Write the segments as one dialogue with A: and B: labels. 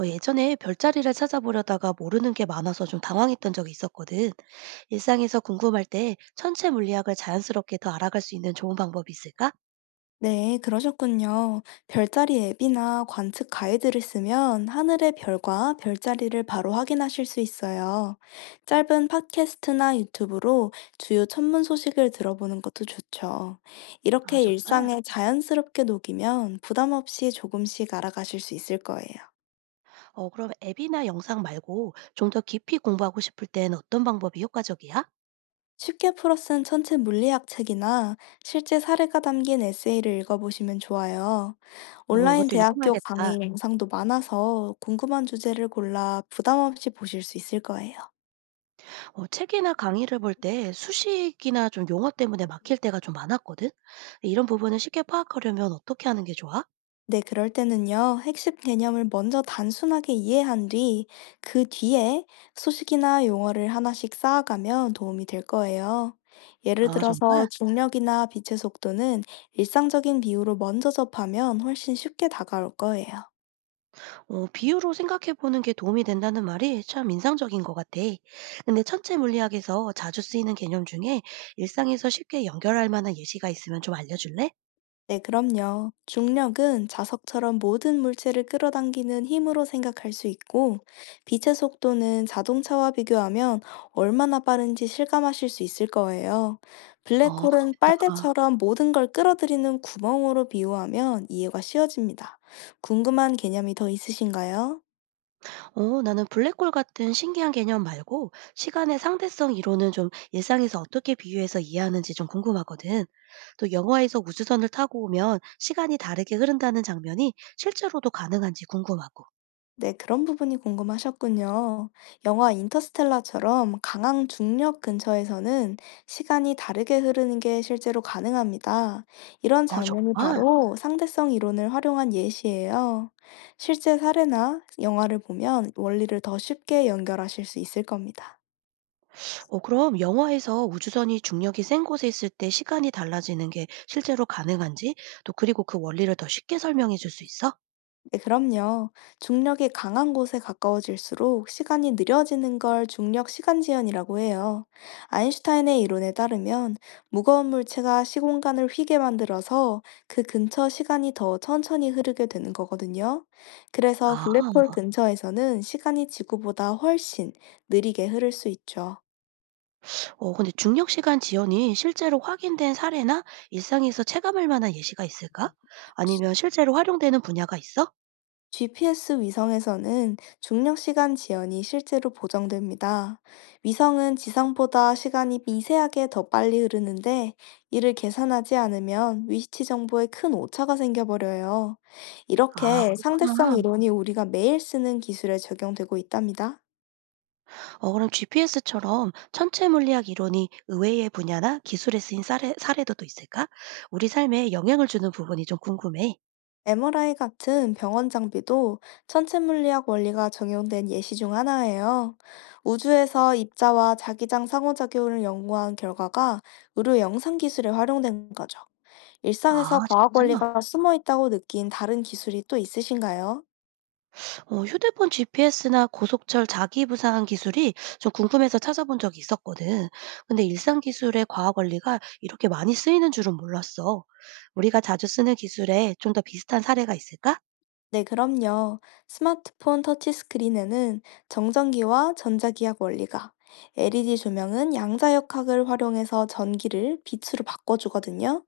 A: 예전에 별자리를 찾아보려다가 모르는 게 많아서 좀 당황했던 적이 있었거든. 일상에서 궁금할 때 천체 물리학을 자연스럽게 더 알아갈 수 있는 좋은 방법이 있을까?
B: 네, 그러셨군요. 별자리 앱이나 관측 가이드를 쓰면 하늘의 별과 별자리를 바로 확인하실 수 있어요. 짧은 팟캐스트나 유튜브로 주요 천문 소식을 들어보는 것도 좋죠.
A: 아,
B: 이렇게
A: 정말?
B: 일상에 자연스럽게 녹이면 부담 없이 조금씩 알아가실 수 있을 거예요.
A: 그럼 앱이나 영상 말고 좀 더 깊이 공부하고 싶을 땐 어떤 방법이 효과적이야?
B: 쉽게 풀어 쓴 천체 물리학 책이나 실제 사례가 담긴 에세이를 읽어보시면 좋아요. 온라인
A: 이것도
B: 대학교
A: 읽어봐야겠다.
B: 강의 영상도 많아서 궁금한 주제를 골라 부담 없이 보실 수 있을 거예요.
A: 책이나 강의를 볼 때 수식이나 좀 용어 때문에 막힐 때가 좀 많았거든. 이런 부분을 쉽게 파악하려면 어떻게 하는 게 좋아?
B: 네, 그럴 때는요, 핵심 개념을 먼저 단순하게 이해한 뒤, 그 뒤에 소식이나 용어를 하나씩 쌓아가면 도움이 될 거예요. 예를
A: 아, 정말?
B: 들어서 중력이나 빛의 속도는 일상적인 비유로 먼저 접하면 훨씬 쉽게 다가올 거예요.
A: 비유로 생각해 보는 게 도움이 된다는 말이 참 인상적인 것 같아. 근데 천체 물리학에서 자주 쓰이는 개념 중에 일상에서 쉽게 연결할 만한 예시가 있으면 좀 알려줄래?
B: 네, 그럼요. 중력은 자석처럼 모든 물체를 끌어당기는 힘으로 생각할 수 있고, 빛의 속도는 자동차와 비교하면 얼마나 빠른지 실감하실 수 있을 거예요. 블랙홀은
A: 그러겠다.
B: 빨대처럼 모든 걸 끌어들이는 구멍으로 비유하면 이해가 쉬워집니다. 궁금한 개념이 더 있으신가요?
A: 나는 블랙홀 같은 신기한 개념 말고 시간의 상대성 이론은 좀 일상에서 어떻게 비유해서 이해하는지 좀 궁금하거든. 또 영화에서 우주선을 타고 오면 시간이 다르게 흐른다는 장면이 실제로도 가능한지 궁금하고.
B: 네, 그런 부분이 궁금하셨군요. 영화 인터스텔라처럼 강한 중력 근처에서는 시간이 다르게 흐르는 게 실제로 가능합니다. 이런
A: 아,
B: 장면이
A: 정말?
B: 바로 상대성 이론을 활용한 예시예요. 실제 사례나 영화를 보면 원리를 더 쉽게 연결하실 수 있을 겁니다.
A: 그럼 영화에서 우주선이 중력이 센 곳에 있을 때 시간이 달라지는 게 실제로 가능한지 또 그리고 그 원리를 더 쉽게 설명해 줄 수 있어?
B: 네, 그럼요. 중력이 강한 곳에 가까워질수록 시간이 느려지는 걸 중력 시간 지연이라고 해요. 아인슈타인의 이론에 따르면 무거운 물체가 시공간을 휘게 만들어서 그 근처 시간이 더 천천히 흐르게 되는 거거든요. 그래서
A: 아.
B: 블랙홀 근처에서는 시간이 지구보다 훨씬 느리게 흐를 수 있죠.
A: 근데 중력 시간 지연이 실제로 확인된 사례나 일상에서 체감할 만한 예시가 있을까? 아니면 실제로 활용되는 분야가 있어?
B: GPS 위성에서는 중력 시간 지연이 실제로 보정됩니다. 위성은 지상보다 시간이 미세하게 더 빨리 흐르는데 이를 계산하지 않으면 위치 정보에 큰 오차가 생겨버려요.
A: 아,
B: 이렇게 상대성
A: 그렇구나.
B: 이론이 우리가 매일 쓰는 기술에 적용되고 있답니다.
A: 그럼 GPS처럼 천체 물리학 이론이 의외의 분야나 기술에 쓰인 사례 사례도 또 있을까? 우리 삶에 영향을 주는 부분이 좀 궁금해.
B: MRI 같은 병원 장비도 천체물리학 원리가 적용된 예시 중 하나예요. 우주에서 입자와 자기장 상호작용을 연구한 결과가 의료 영상 기술에 활용된 거죠.
A: 아,
B: 일상에서 과학
A: 진짜?
B: 원리가 숨어 있다고 느낀 다른 기술이 또 있으신가요?
A: 휴대폰 GPS나 고속철 자기부상 기술이 좀 궁금해서 찾아본 적이 있었거든. 근데 일상 기술의 과학 원리가 이렇게 많이 쓰이는 줄은 몰랐어. 우리가 자주 쓰는 기술에 좀 더 비슷한 사례가 있을까?
B: 네, 그럼요. 스마트폰 터치스크린에는 정전기와 전자기학 원리가, LED 조명은 양자역학을 활용해서 전기를 빛으로 바꿔주거든요.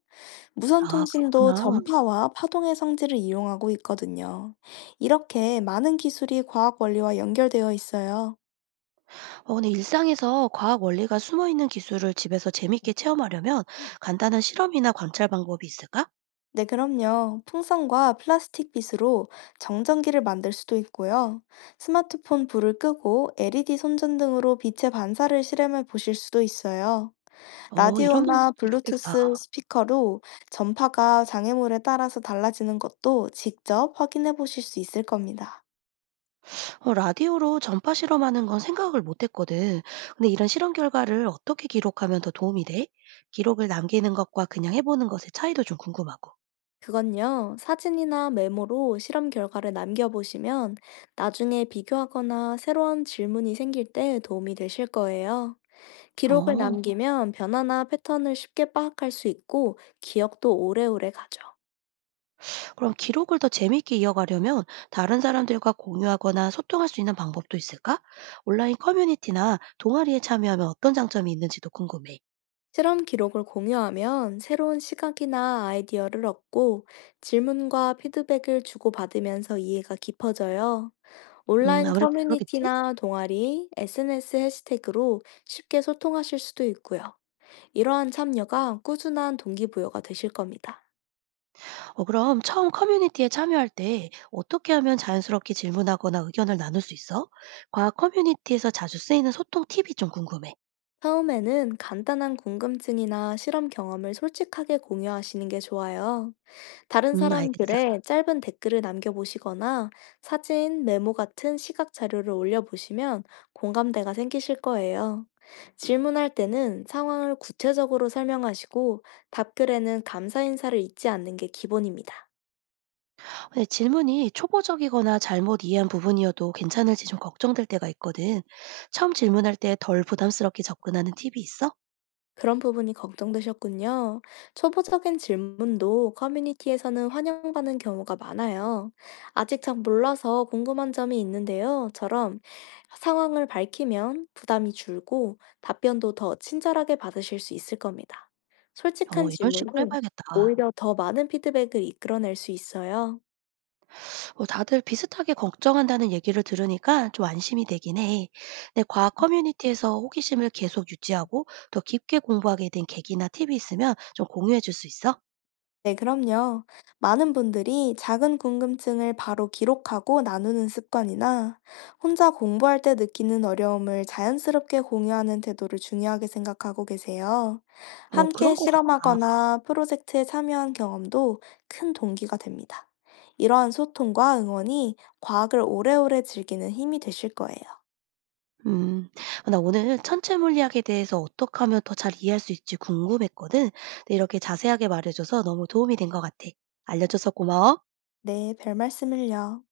B: 무선
A: 아,
B: 통신도
A: 그렇구나.
B: 전파와 파동의 성질을 이용하고 있거든요. 이렇게 많은 기술이 과학 원리와 연결되어 있어요.
A: 근데 일상에서 과학 원리가 숨어 있는 기술을 집에서 재밌게 체험하려면 간단한 실험이나 관찰 방법이 있을까?
B: 네, 그럼요. 풍선과 플라스틱 빗으로 정전기를 만들 수도 있고요. 스마트폰 불을 끄고 LED 손전 등으로 빛의 반사를 실험해 보실 수도 있어요.
A: 이런
B: 라디오나
A: 방법도 좋겠다.
B: 블루투스 스피커로 전파가 장애물에 따라서 달라지는 것도 직접 확인해 보실 수 있을 겁니다.
A: 라디오로 전파 실험하는 건 생각을 못 했거든. 근데 이런 실험 결과를 어떻게 기록하면 더 도움이 돼? 기록을 남기는 것과 그냥 해보는 것의 차이도 좀 궁금하고.
B: 그건요, 사진이나 메모로 실험 결과를 남겨보시면 나중에 비교하거나 새로운 질문이 생길 때 도움이 되실 거예요. 기록을
A: 어,
B: 남기면 변화나 패턴을 쉽게 파악할 수 있고 기억도 오래오래 가죠.
A: 그럼 기록을 더 재밌게 이어가려면 다른 사람들과 공유하거나 소통할 수 있는 방법도 있을까? 온라인 커뮤니티나 동아리에 참여하면 어떤 장점이 있는지도 궁금해.
B: 실험 기록을 공유하면 새로운 시각이나 아이디어를 얻고 질문과 피드백을 주고받으면서 이해가 깊어져요. 온라인
A: 아무래도 그러겠지?
B: 커뮤니티나 동아리, SNS 해시태그로 쉽게 소통하실 수도 있고요. 이러한 참여가 꾸준한 동기부여가 되실 겁니다.
A: 그럼 처음 커뮤니티에 참여할 때 어떻게 하면 자연스럽게 질문하거나 의견을 나눌 수 있어? 과학 커뮤니티에서 자주 쓰이는 소통 팁이 좀 궁금해.
B: 처음에는 간단한 궁금증이나 실험 경험을 솔직하게 공유하시는 게 좋아요. 다른 사람
A: 알겠어.
B: 글에 짧은 댓글을 남겨보시거나 사진, 메모 같은 시각 자료를 올려보시면 공감대가 생기실 거예요. 질문할 때는 상황을 구체적으로 설명하시고 답글에는 감사 인사를 잊지 않는 게 기본입니다.
A: 근데 질문이 초보적이거나 잘못 이해한 부분이어도 괜찮을지 좀 걱정될 때가 있거든. 처음 질문할 때 덜 부담스럽게 접근하는 팁이 있어?
B: 그런 부분이 걱정되셨군요. 초보적인 질문도 커뮤니티에서는 환영받는 경우가 많아요. 아직 잘 몰라서 궁금한 점이 있는데요. 처럼 상황을 밝히면 부담이 줄고 답변도 더 친절하게 받으실 수 있을 겁니다. 솔직한
A: 이런 식으로
B: 질문은
A: 해봐야겠다.
B: 오히려 더 많은 피드백을 이끌어낼 수 있어요.
A: 뭐 다들 비슷하게 걱정한다는 얘기를 들으니까 좀 안심이 되긴 해. 근데 과학 커뮤니티에서 호기심을 계속 유지하고 더 깊게 공부하게 된 계기나 팁이 있으면 좀 공유해 줄 수 있어?
B: 네, 그럼요. 많은 분들이 작은 궁금증을 바로 기록하고 나누는 습관이나 혼자 공부할 때 느끼는 어려움을 자연스럽게 공유하는 태도를 중요하게 생각하고 계세요.
A: 그런
B: 함께
A: 것 같더라.
B: 실험하거나 프로젝트에 참여한 경험도 큰 동기가 됩니다. 이러한 소통과 응원이 과학을 오래오래 즐기는 힘이 되실 거예요.
A: 음, 나 오늘 천체 물리학에 대해서 어떻게 하면 더 잘 이해할 수 있지 궁금했거든. 근데 이렇게 자세하게 말해줘서 너무 도움이 된 것 같아. 알려줘서 고마워.
B: 네, 별 말씀을요.